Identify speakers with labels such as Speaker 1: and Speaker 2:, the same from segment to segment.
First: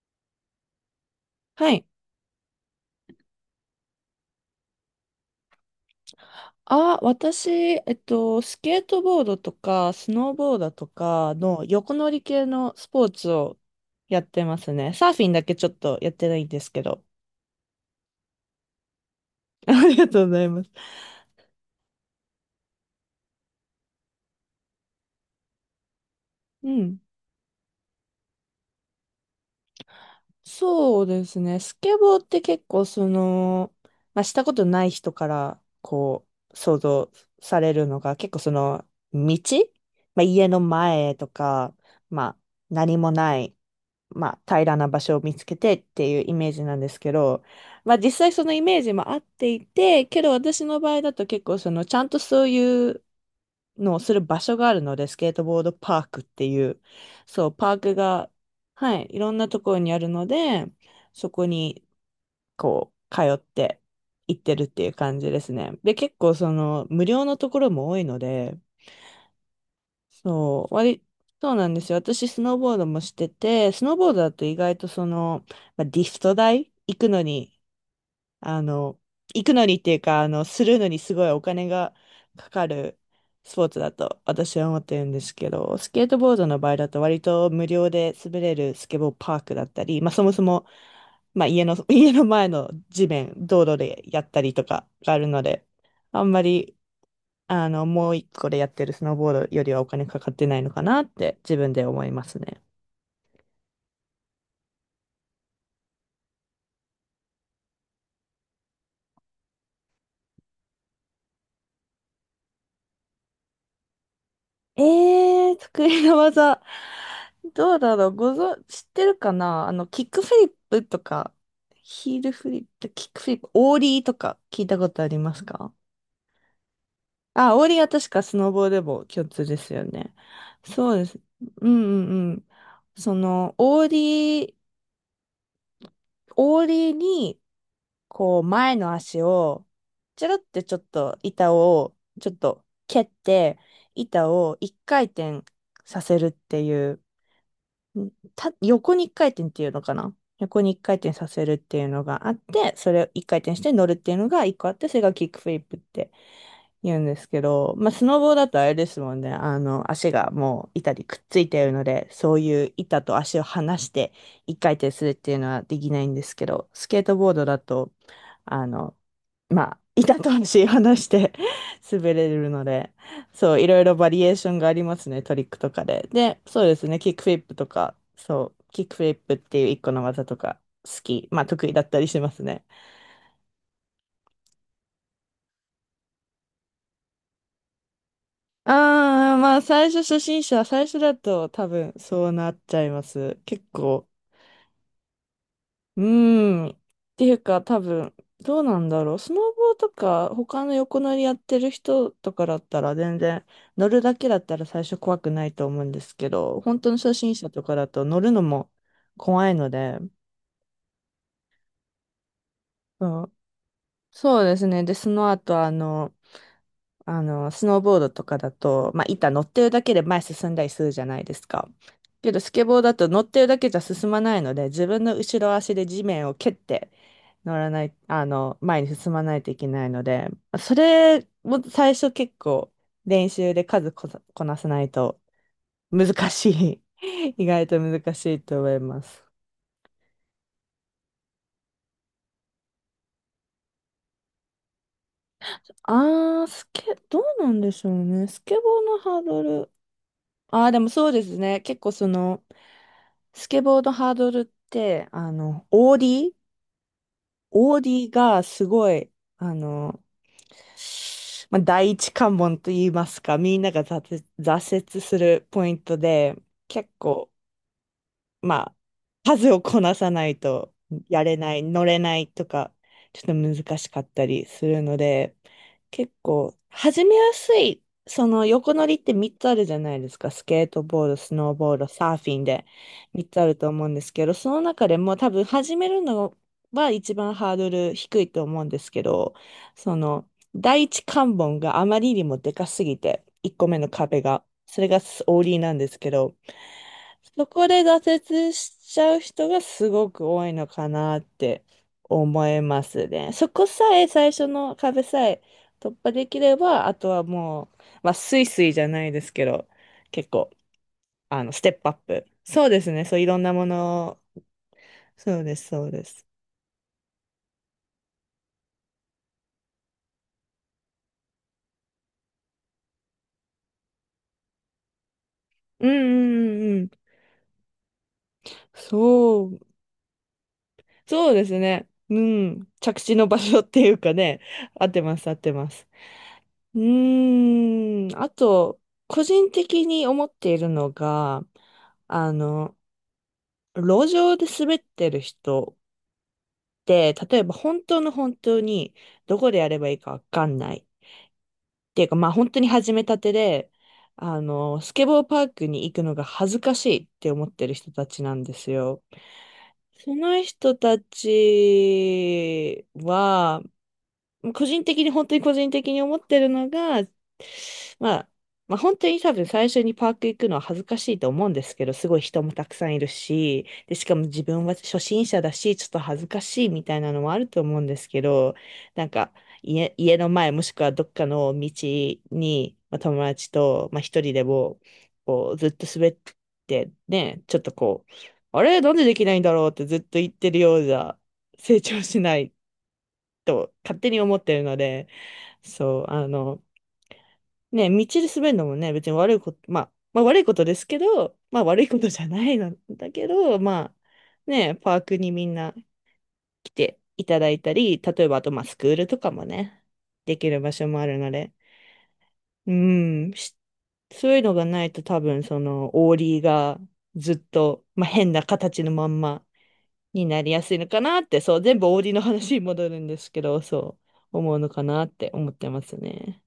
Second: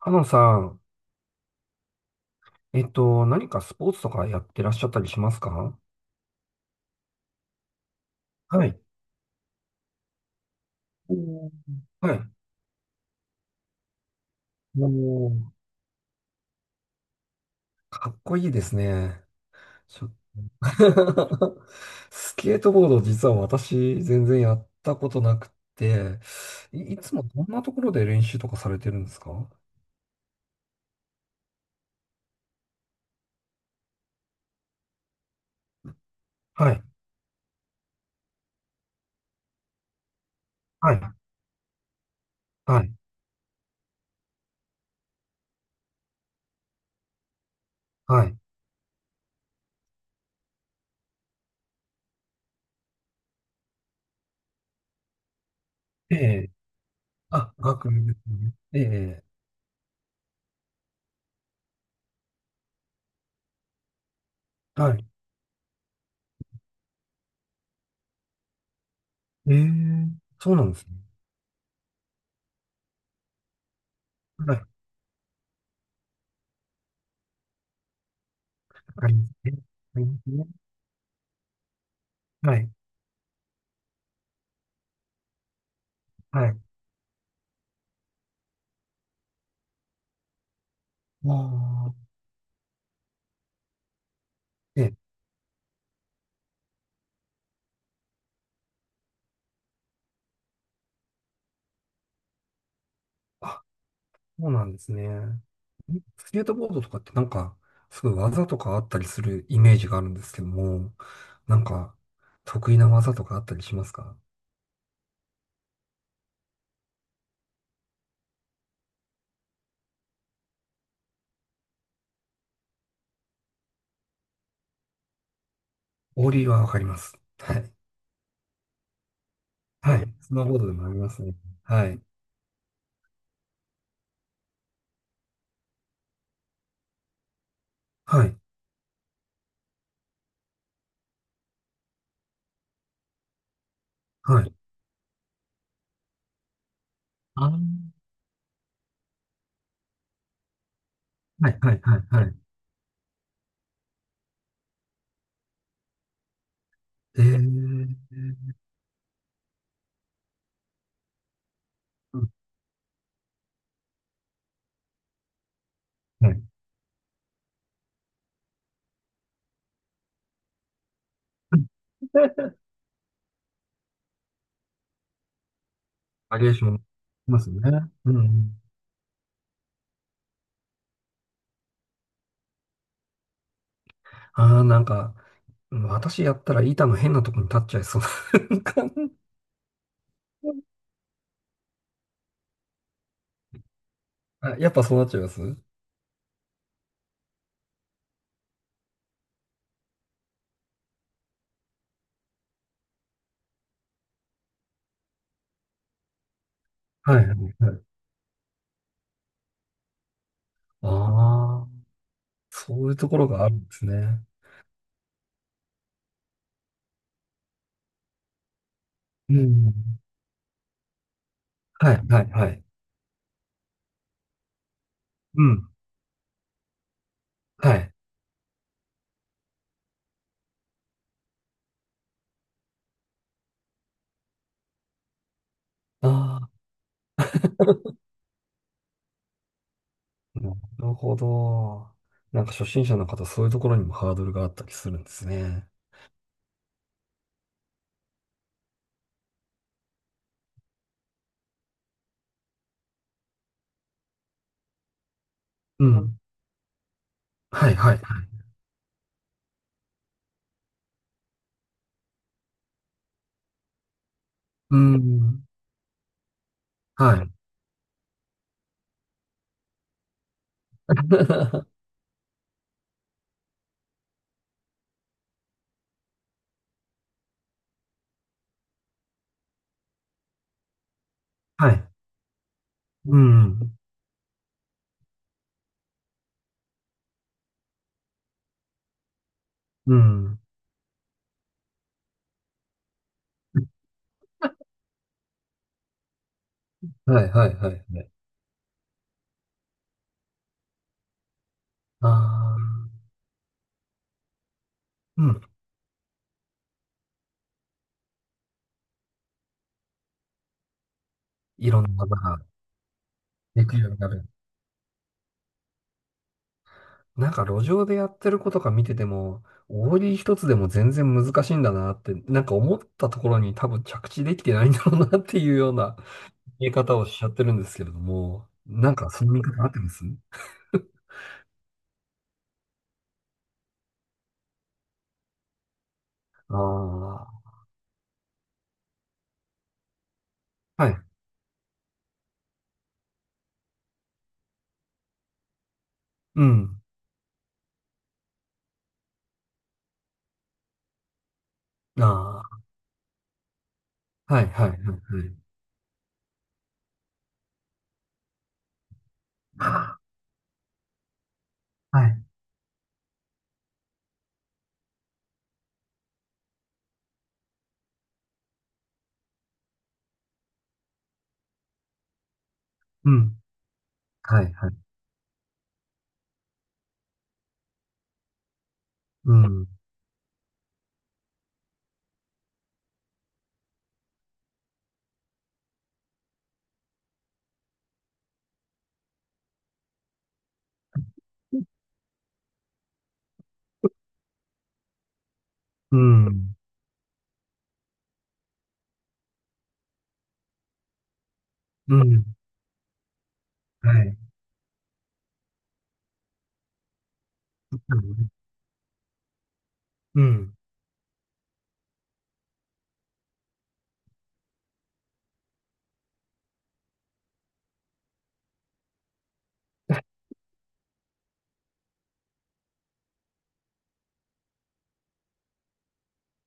Speaker 1: かなさん、
Speaker 2: はい。
Speaker 1: 何かスポーツとかやってらっしゃったりしますか？
Speaker 2: あ、私、ス
Speaker 1: は
Speaker 2: ケ
Speaker 1: い。
Speaker 2: ートボードとか、スノーボードとか
Speaker 1: おー。
Speaker 2: の横乗
Speaker 1: はい。
Speaker 2: り系のスポーツをやってます
Speaker 1: も
Speaker 2: ね。サーフィンだ
Speaker 1: う、
Speaker 2: けちょっとやってないんですけど。
Speaker 1: かっこいいですね。
Speaker 2: あり
Speaker 1: ち
Speaker 2: が
Speaker 1: ょ。
Speaker 2: とうございます。
Speaker 1: スケートボード、実は私、全然やったことなくて、
Speaker 2: う
Speaker 1: い
Speaker 2: ん。
Speaker 1: つもどんなところで練習とかされてるんですか？
Speaker 2: そうですね。スケボーって結構その、まあ、したことない人からこう、
Speaker 1: は
Speaker 2: 想
Speaker 1: い。
Speaker 2: 像されるのが結構その、道まあ、家の
Speaker 1: はい。
Speaker 2: 前とか、まあ、
Speaker 1: はい。
Speaker 2: 何もない、まあ、平らな場所を見つけてっていうイメージなんですけど、まあ、実
Speaker 1: は
Speaker 2: 際
Speaker 1: い。
Speaker 2: そのイメージも合っていて、けど私の場合だと結構そのちゃんとそういうのをする場所があるので、スケートボードパー
Speaker 1: え
Speaker 2: クって
Speaker 1: え。
Speaker 2: いう、そ
Speaker 1: あ、
Speaker 2: う、パー
Speaker 1: 学
Speaker 2: ク
Speaker 1: 部です
Speaker 2: が、
Speaker 1: ね。え
Speaker 2: はい、い
Speaker 1: え。
Speaker 2: ろんなところにあるので、そこにこう、通って行ってるってい
Speaker 1: は
Speaker 2: う
Speaker 1: い。
Speaker 2: 感じですね。で、結構その無料のところも多いので、
Speaker 1: ええ。そうな
Speaker 2: そ
Speaker 1: ん
Speaker 2: う、
Speaker 1: ですね。
Speaker 2: そうなんですよ。私、スノーボードもしてて、スノーボードだと
Speaker 1: は
Speaker 2: 意
Speaker 1: い。わ
Speaker 2: 外とその、まあ、リフト代、行くのに、あの、
Speaker 1: かりま
Speaker 2: 行
Speaker 1: すね。
Speaker 2: く
Speaker 1: わ
Speaker 2: のにってい
Speaker 1: か
Speaker 2: う
Speaker 1: りま
Speaker 2: か、
Speaker 1: すね。
Speaker 2: するのにすごいお金がか
Speaker 1: は
Speaker 2: か
Speaker 1: い。
Speaker 2: るスポーツだと私は思ってるんですけど、スケートボー
Speaker 1: は
Speaker 2: ド
Speaker 1: い。
Speaker 2: の場合だと割と無料で滑れるスケボーパークだったり、まあそもそも、
Speaker 1: あ
Speaker 2: まあ家の、
Speaker 1: あ。
Speaker 2: 家の前の地面、道路でやったりとか
Speaker 1: ええ。
Speaker 2: があるので、あんまりもう一個でやってるスノーボードよりはお金かかってないのかなって自分で思いますね。
Speaker 1: あ、そうなんですね。スケートボードとかってなんか、すごい技とかあったりするイメージがあるんですけども、なんか、得意な技とかあったりしますか？
Speaker 2: え得意な技。どうだろう、知ってるかな、あの、キックフリップとか、ヒールフリップ、キックフリップ、オーリーとか聞いたことありますか？
Speaker 1: オーリーはわかります。
Speaker 2: あ、
Speaker 1: は
Speaker 2: オー
Speaker 1: い。
Speaker 2: リーは確かスノボーでも共通ですよ
Speaker 1: はい。
Speaker 2: ね。
Speaker 1: スノーボードでもあ
Speaker 2: そう
Speaker 1: り
Speaker 2: で
Speaker 1: ま
Speaker 2: す。
Speaker 1: すね。
Speaker 2: うん
Speaker 1: はい。
Speaker 2: うんうん。その、オーリーに、
Speaker 1: はい。
Speaker 2: こう、前の足を、ちょろってちょっと板を、ちょっと蹴って、板
Speaker 1: はい。
Speaker 2: を一回転させるっていう、
Speaker 1: あー。
Speaker 2: ん横に一回転っていうのかな、横に一回転させ
Speaker 1: は
Speaker 2: るっ
Speaker 1: い。は
Speaker 2: て
Speaker 1: い。
Speaker 2: いう
Speaker 1: はい。
Speaker 2: の
Speaker 1: は
Speaker 2: があ
Speaker 1: い。
Speaker 2: って、それを一回転して乗るっていうのが一個あって、それがキックフリップって言うんで
Speaker 1: え
Speaker 2: すけど、
Speaker 1: ー。
Speaker 2: まあ、スノボーだとあれですもんね。あの、足がもう板にくっついているので、
Speaker 1: うん。
Speaker 2: そういう板と足を離して一回転するっていうのはできないんで
Speaker 1: は
Speaker 2: す
Speaker 1: い。
Speaker 2: けど、スケートボードだと、あの、まあ、板と足を離して 滑れるので、そう、いろいろバリエーションがありますね、トリックとかで。
Speaker 1: バ
Speaker 2: で、
Speaker 1: リエー
Speaker 2: そ
Speaker 1: シ
Speaker 2: う
Speaker 1: ョン
Speaker 2: で
Speaker 1: あり
Speaker 2: すね、キックフリ
Speaker 1: ま
Speaker 2: ッ
Speaker 1: す
Speaker 2: プ
Speaker 1: よ
Speaker 2: と
Speaker 1: ね。
Speaker 2: か、
Speaker 1: う
Speaker 2: そ
Speaker 1: ん。
Speaker 2: う、キックフリップっていう一個の技とか、好き、まあ、得意だったりしますね。
Speaker 1: ああ、なんか、うん、私やったら板の変なとこに立っちゃいそうな。
Speaker 2: ああ、まあ最初初心者、最初だと多分そうなっちゃいます。結構。
Speaker 1: あ、やっぱそうなっちゃいます？
Speaker 2: うーん。っていうか多分、どうなんだろう。スノボーとか他の横乗りやってる人とかだったら全然乗るだけだったら最初怖くないと思うんですけど、本当の初
Speaker 1: はいはい
Speaker 2: 心者と
Speaker 1: は
Speaker 2: か
Speaker 1: い。
Speaker 2: だと乗るのも怖いので、
Speaker 1: ああ、そういう
Speaker 2: う
Speaker 1: ところ
Speaker 2: ん、
Speaker 1: があるんですね。
Speaker 2: そうですね。で、その後あの、あの、スノーボードとかだと、まあ、板
Speaker 1: う
Speaker 2: 乗ってるだけ
Speaker 1: ん。
Speaker 2: で前進んだりするじゃないですか。
Speaker 1: はいはい
Speaker 2: けど、
Speaker 1: は
Speaker 2: ス
Speaker 1: い。
Speaker 2: ケボーだと乗ってるだけじゃ進まないので、自分の後
Speaker 1: う
Speaker 2: ろ
Speaker 1: ん。
Speaker 2: 足で地面を蹴って乗ら
Speaker 1: は
Speaker 2: な
Speaker 1: い。
Speaker 2: い、あの、前に進まないといけないので、それも最初結構練習で数こさ、こなさないと難
Speaker 1: ああ、
Speaker 2: しい。意外と難しいと思います。
Speaker 1: なるほど。なんか初心者の方、そういうところにもハードルがあったりするんですね。
Speaker 2: あー、スケ、どうなんでしょうね。スケボーのハードル。あー、でもそうですね。結構その、スケボーのハードルって、あの、
Speaker 1: う
Speaker 2: オーデ
Speaker 1: ん。
Speaker 2: ィー
Speaker 1: はい
Speaker 2: オーデ
Speaker 1: はい。
Speaker 2: ィーがすごい、あの、まあ、第一関門と言いますか、みんなが挫
Speaker 1: う
Speaker 2: 折する
Speaker 1: ん。
Speaker 2: ポイントで、結
Speaker 1: は
Speaker 2: 構
Speaker 1: い。
Speaker 2: まあ、数をこなさないとやれない、乗れないとか、ちょっと難しかったりするので、結構、始めやすい、その横乗りって3つあるじゃないですか。スケートボード、スノー
Speaker 1: は
Speaker 2: ボード、
Speaker 1: い。
Speaker 2: サーフィンで
Speaker 1: う
Speaker 2: 3つあると
Speaker 1: ん。
Speaker 2: 思うんですけど、その中でも多分始めるのは一番ハードル低いと思うんですけど、
Speaker 1: う
Speaker 2: その、
Speaker 1: ん。
Speaker 2: 第一関門があまりにもでかすぎて、1個目の壁が、それがオーリーなんですけど、
Speaker 1: はい
Speaker 2: そ
Speaker 1: はい
Speaker 2: こ
Speaker 1: はい
Speaker 2: で
Speaker 1: はい。
Speaker 2: 挫折しちゃう人がすごく多いのかなって
Speaker 1: あ
Speaker 2: 思
Speaker 1: あ、
Speaker 2: いますね。そこさえ最初の壁
Speaker 1: う
Speaker 2: さ
Speaker 1: ん。
Speaker 2: え突破できれば、あとはもう、まあ、スイスイじゃないですけど、結構、あの、ステ
Speaker 1: い
Speaker 2: ッ
Speaker 1: ろ
Speaker 2: プアッ
Speaker 1: んな技
Speaker 2: プ。
Speaker 1: が
Speaker 2: そうですね。そう、いろんなも
Speaker 1: できるようにな
Speaker 2: のを。
Speaker 1: る。
Speaker 2: そうです、そうです。
Speaker 1: なんか路上でやってる子とか見てても、オーリー一つでも全然難しいんだなって、なんか思ったところに多分着地できてないんだろうなっていうよう
Speaker 2: うんう
Speaker 1: な
Speaker 2: んう
Speaker 1: 見え
Speaker 2: んうん。
Speaker 1: 方をしちゃってるんですけれども、なんかその見
Speaker 2: そう、
Speaker 1: 方合ってます？
Speaker 2: そうですね。うん。着地の場所っていうかね、合ってます、合ってます。う
Speaker 1: ああ
Speaker 2: ーん、あと、個人的に思っている
Speaker 1: ー、
Speaker 2: の
Speaker 1: はい。
Speaker 2: が、あの、路上で滑ってる人
Speaker 1: うん。
Speaker 2: って、例えば本当の本当にどこでやればいいかわかんない。っていうか、まあ本
Speaker 1: あ
Speaker 2: 当に始めたてで、
Speaker 1: あ、
Speaker 2: あ
Speaker 1: はい、はい、は
Speaker 2: の、スケボーパ
Speaker 1: い、
Speaker 2: ークに行くのが恥ずかしいって思ってる人たちなんですよ。
Speaker 1: はい。
Speaker 2: その人た
Speaker 1: はい、
Speaker 2: ちは、個人的に、本当に個人的に思ってるのが、まあ、まあ本当に多分最初にパーク行くのは恥ずかしいと思うんですけど、すごい人もたくさんいる
Speaker 1: うん。
Speaker 2: し、で、しかも
Speaker 1: は
Speaker 2: 自
Speaker 1: い、
Speaker 2: 分
Speaker 1: はい。
Speaker 2: は初心者だし、ちょっと恥ずかしいみたいなのもあると思うんですけど、なんか
Speaker 1: うん。
Speaker 2: 家の前もしくはどっかの道に、まあ、友達と、まあ、一人でも、こう、ずっと滑ってね、ちょっとこう、あれ、なんでできないんだろうってずっと言ってるようじゃ、成長しないと勝手に思ってるので、
Speaker 1: う
Speaker 2: そう、あ
Speaker 1: ん。
Speaker 2: の、ね、道で滑るのもね、別に悪いこと、まあ、まあ悪いことですけど、まあ悪い
Speaker 1: う
Speaker 2: ことじ
Speaker 1: ん。
Speaker 2: ゃないのだけど、
Speaker 1: は
Speaker 2: ま
Speaker 1: い。
Speaker 2: あ、ね、パークにみんな来ていただいたり、例えばあと、まあスクールとかもね、
Speaker 1: う
Speaker 2: でき
Speaker 1: ん。
Speaker 2: る場所もあるので、うん、そういうのがないと多分その、オーリーがずっと、まあ変な形のまんまになりやすいのかなって、そう、全部オーリーの話に戻るんですけど、そう。思うのかなって思ってますね。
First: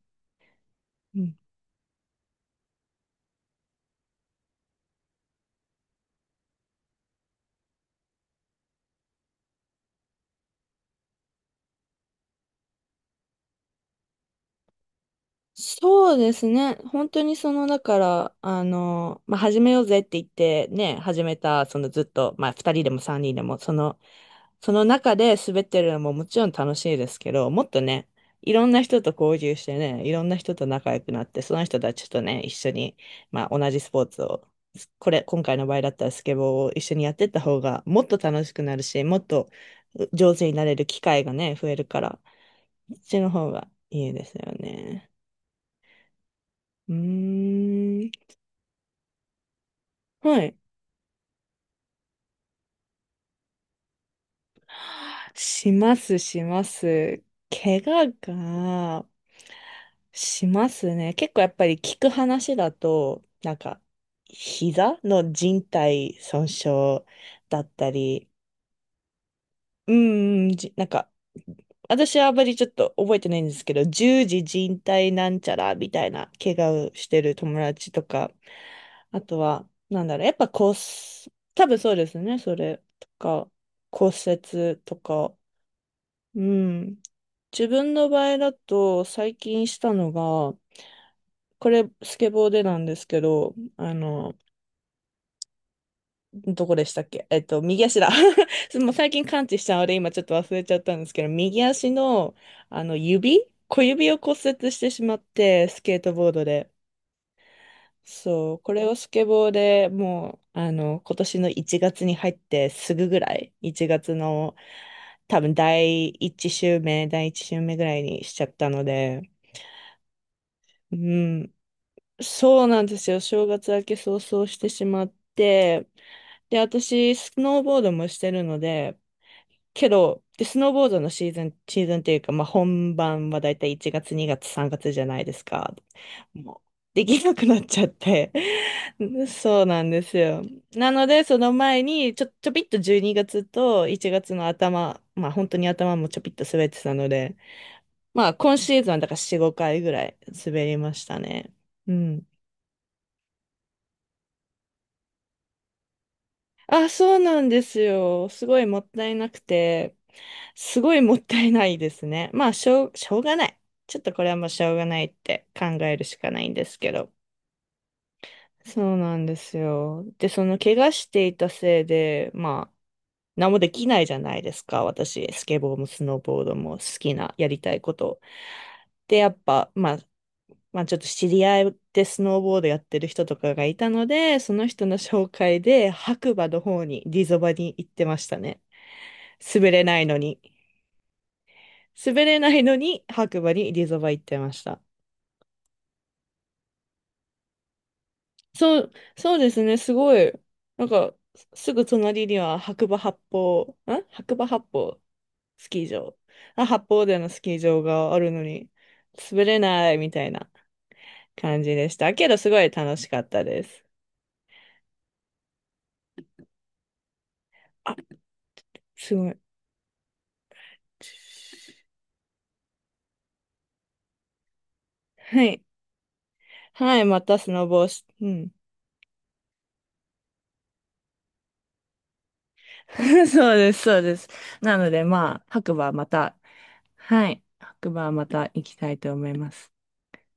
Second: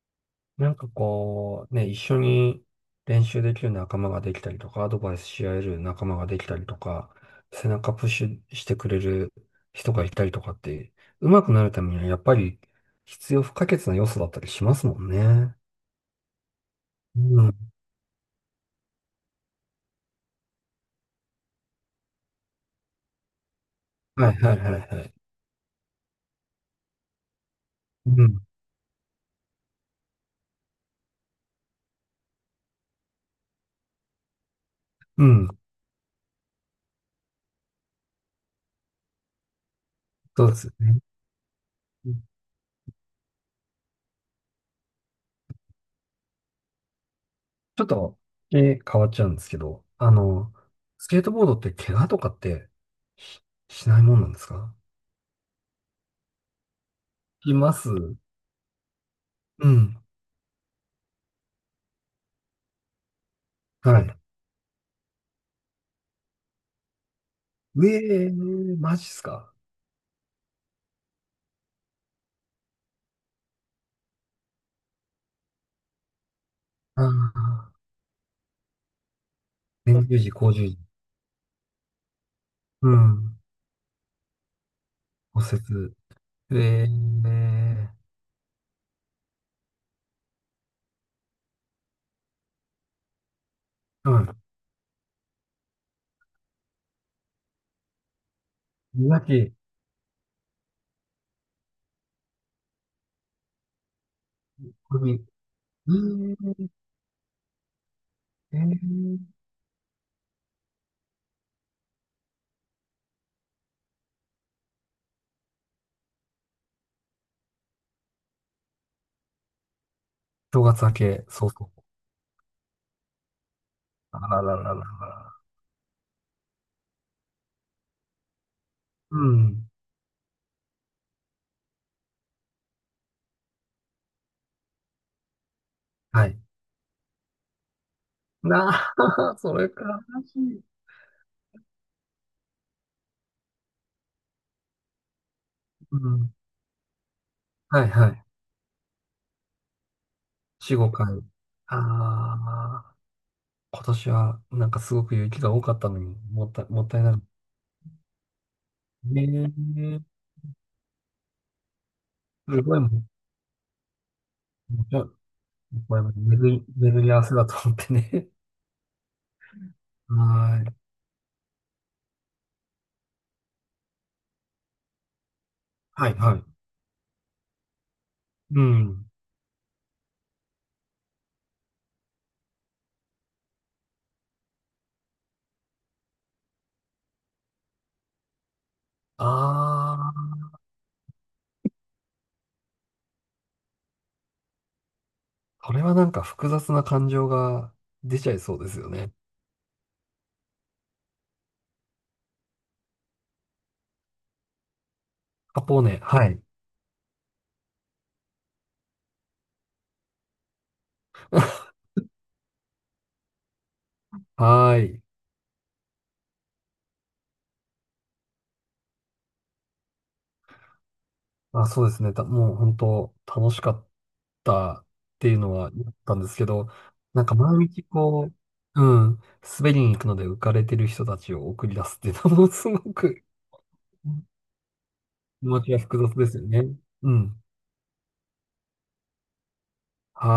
Speaker 1: なんか
Speaker 2: うん。
Speaker 1: こう、ね、一緒に練習できる仲間ができたりとか、アドバイスし合える仲間ができたりとか、背中プッシュしてくれる人がいたりとかって、上手くなるためにはやっぱり必要不可欠な要素だったりしますもんね。
Speaker 2: そうですね。本当に
Speaker 1: う
Speaker 2: その、
Speaker 1: ん。
Speaker 2: だから、あの、まあ、始めようぜって言って、ね、始めた、そのずっと、まあ、2人でも3人でも、その、
Speaker 1: はいはいはい
Speaker 2: そ
Speaker 1: は
Speaker 2: の
Speaker 1: い。
Speaker 2: 中で滑ってるのももちろん楽しいですけど、もっとね、
Speaker 1: うん。
Speaker 2: いろんな人と交流してね、いろんな人と仲良くなって、その人たちとね、一緒に、まあ同じスポーツを、これ、
Speaker 1: う
Speaker 2: 今
Speaker 1: ん。
Speaker 2: 回の場合だったらスケボーを一緒にやってった方が、もっと楽しくなるし、もっと上
Speaker 1: そ
Speaker 2: 手
Speaker 1: う
Speaker 2: に
Speaker 1: で
Speaker 2: な
Speaker 1: すよ
Speaker 2: れる
Speaker 1: ね。
Speaker 2: 機会がね、増えるから、そっちの方がいいですよね。う
Speaker 1: ちょっ
Speaker 2: ー
Speaker 1: と、
Speaker 2: ん。
Speaker 1: え、変わっちゃうんですけど、
Speaker 2: はい。
Speaker 1: スケートボードって怪我とかってし、しないもんなんですか？
Speaker 2: します、します。
Speaker 1: しま
Speaker 2: 怪
Speaker 1: す。
Speaker 2: 我が、
Speaker 1: うん。
Speaker 2: しますね。結構やっぱり聞く話だと、なんか、
Speaker 1: はい。
Speaker 2: 膝の靭帯損傷だっ
Speaker 1: え
Speaker 2: た
Speaker 1: え
Speaker 2: り、
Speaker 1: ー、マジっすか。
Speaker 2: うん、うんじなんか、私はあまりちょっと覚えてないんですけど、十字靭帯なんちゃらみたいな怪我を
Speaker 1: あ
Speaker 2: してる友
Speaker 1: あ、
Speaker 2: 達とか、あとは、
Speaker 1: そ
Speaker 2: なん
Speaker 1: 年じゅう10
Speaker 2: だろう、や
Speaker 1: 時、
Speaker 2: っぱ
Speaker 1: 工10
Speaker 2: 骨、
Speaker 1: 時。
Speaker 2: 多分そうですね、それ
Speaker 1: う
Speaker 2: と
Speaker 1: ん、
Speaker 2: か、骨折とか、
Speaker 1: 骨折。
Speaker 2: う
Speaker 1: ええ
Speaker 2: ん。自
Speaker 1: ー、
Speaker 2: 分の場合だと、最近したのが、これ、スケボーでなんですけど、あ
Speaker 1: うん。
Speaker 2: の、どこでしたっけ、えっと、右足だ。もう最
Speaker 1: 宮
Speaker 2: 近感
Speaker 1: 城、
Speaker 2: 知したので、今ちょっと忘れちゃったんですけど、右足の、あの、小指を骨折して
Speaker 1: こ
Speaker 2: し
Speaker 1: れ
Speaker 2: まっ
Speaker 1: に、
Speaker 2: て、スケートボードで。そ
Speaker 1: え
Speaker 2: う、
Speaker 1: え
Speaker 2: これをス
Speaker 1: ー、
Speaker 2: ケボーでもう、あの、今年の1月に入ってすぐぐらい、1月の多分第一週目、第一週目ぐらいにしちゃったので、
Speaker 1: 正月明
Speaker 2: う
Speaker 1: け、そう
Speaker 2: ん、
Speaker 1: そう。
Speaker 2: そうなんですよ。正月明け早
Speaker 1: あら
Speaker 2: 々
Speaker 1: ら
Speaker 2: し
Speaker 1: ら
Speaker 2: て
Speaker 1: らら
Speaker 2: しまっ
Speaker 1: ら。
Speaker 2: て、で、私、スノーボードもしてるので、
Speaker 1: うん、
Speaker 2: けど、で、スノーボードのシーズン、シーズンっていうか、まあ、本番はだいたい1月、2月、3月じゃないですか。
Speaker 1: はい。
Speaker 2: もう、できなくなっちゃって。
Speaker 1: な あ、そ
Speaker 2: そう
Speaker 1: れ
Speaker 2: な
Speaker 1: か、
Speaker 2: んです
Speaker 1: マ
Speaker 2: よ。
Speaker 1: ジ。
Speaker 2: なので、その前に、ちょびっと12月と1月の頭、まあ、本当に頭
Speaker 1: う
Speaker 2: もちょび
Speaker 1: ん、
Speaker 2: っと滑ってたので、
Speaker 1: はいはい。
Speaker 2: まあ、今シーズンはだから4、5回ぐらい滑り
Speaker 1: 4、
Speaker 2: ま
Speaker 1: 5
Speaker 2: し
Speaker 1: 回。
Speaker 2: たね。
Speaker 1: あ
Speaker 2: うん。
Speaker 1: あ、今年は、なんかすごく雪が多かったのに、もったい、も
Speaker 2: あ、
Speaker 1: ったい
Speaker 2: そ
Speaker 1: な
Speaker 2: う
Speaker 1: く。
Speaker 2: なんですよ。すごいもったい
Speaker 1: え
Speaker 2: なくて、
Speaker 1: ー、
Speaker 2: すごいもったいないですね。まあ、
Speaker 1: すごいもん。
Speaker 2: しょうがない。ちょっとこれはもうしょうがないって考
Speaker 1: こ
Speaker 2: え
Speaker 1: れ
Speaker 2: る
Speaker 1: は
Speaker 2: しかない
Speaker 1: 巡
Speaker 2: んで
Speaker 1: り、
Speaker 2: すけ
Speaker 1: 巡
Speaker 2: ど。
Speaker 1: り合わせだと思ってね。
Speaker 2: そうなんですよ。で、その
Speaker 1: はい。
Speaker 2: 怪我していたせいで、まあ、何もできないじゃないですか。私、スケボーもス
Speaker 1: はい、
Speaker 2: ノー
Speaker 1: は
Speaker 2: ボ
Speaker 1: い。
Speaker 2: ードも好きな、やりたいこと。
Speaker 1: うん。
Speaker 2: で、やっぱ、まあ、まあ、ちょっと知り合いでスノーボードやってる人とかがいたので、その人の紹介で白馬の方に、リゾバに行ってましたね。滑れな
Speaker 1: あ
Speaker 2: いのに。
Speaker 1: あ、
Speaker 2: 滑れないのに白馬にリゾバ行ってました。
Speaker 1: これはなんか複雑な感情が出ちゃいそうで
Speaker 2: そ
Speaker 1: すよ
Speaker 2: う、
Speaker 1: ね。
Speaker 2: そうですね、すごい。なんか、すぐ隣には白馬八方
Speaker 1: カ
Speaker 2: ス
Speaker 1: ポー
Speaker 2: キー
Speaker 1: ネ、
Speaker 2: 場。
Speaker 1: はい。
Speaker 2: あ、八方でのスキー場があるのに、滑れないみたいな感じでした。けど、すごい楽しかったです。
Speaker 1: はい。
Speaker 2: あ、すごい。
Speaker 1: あ、そうですね。た、もう本当楽しかったっていう
Speaker 2: は
Speaker 1: の
Speaker 2: い。
Speaker 1: はあったんですけど、
Speaker 2: はい、ま
Speaker 1: なんか
Speaker 2: たスノ
Speaker 1: 毎
Speaker 2: ボ
Speaker 1: 日
Speaker 2: をし、う
Speaker 1: こ
Speaker 2: ん。
Speaker 1: う、うん、滑りに行くので浮かれてる人たちを送り出すっていうのもすごく
Speaker 2: そうです、そうで す。なので、まあ、
Speaker 1: 気持ち
Speaker 2: 白
Speaker 1: が
Speaker 2: 馬
Speaker 1: 複
Speaker 2: ま
Speaker 1: 雑で
Speaker 2: た、
Speaker 1: すよね。う
Speaker 2: は
Speaker 1: ん。
Speaker 2: い。白馬また行きたいと思います。
Speaker 1: はい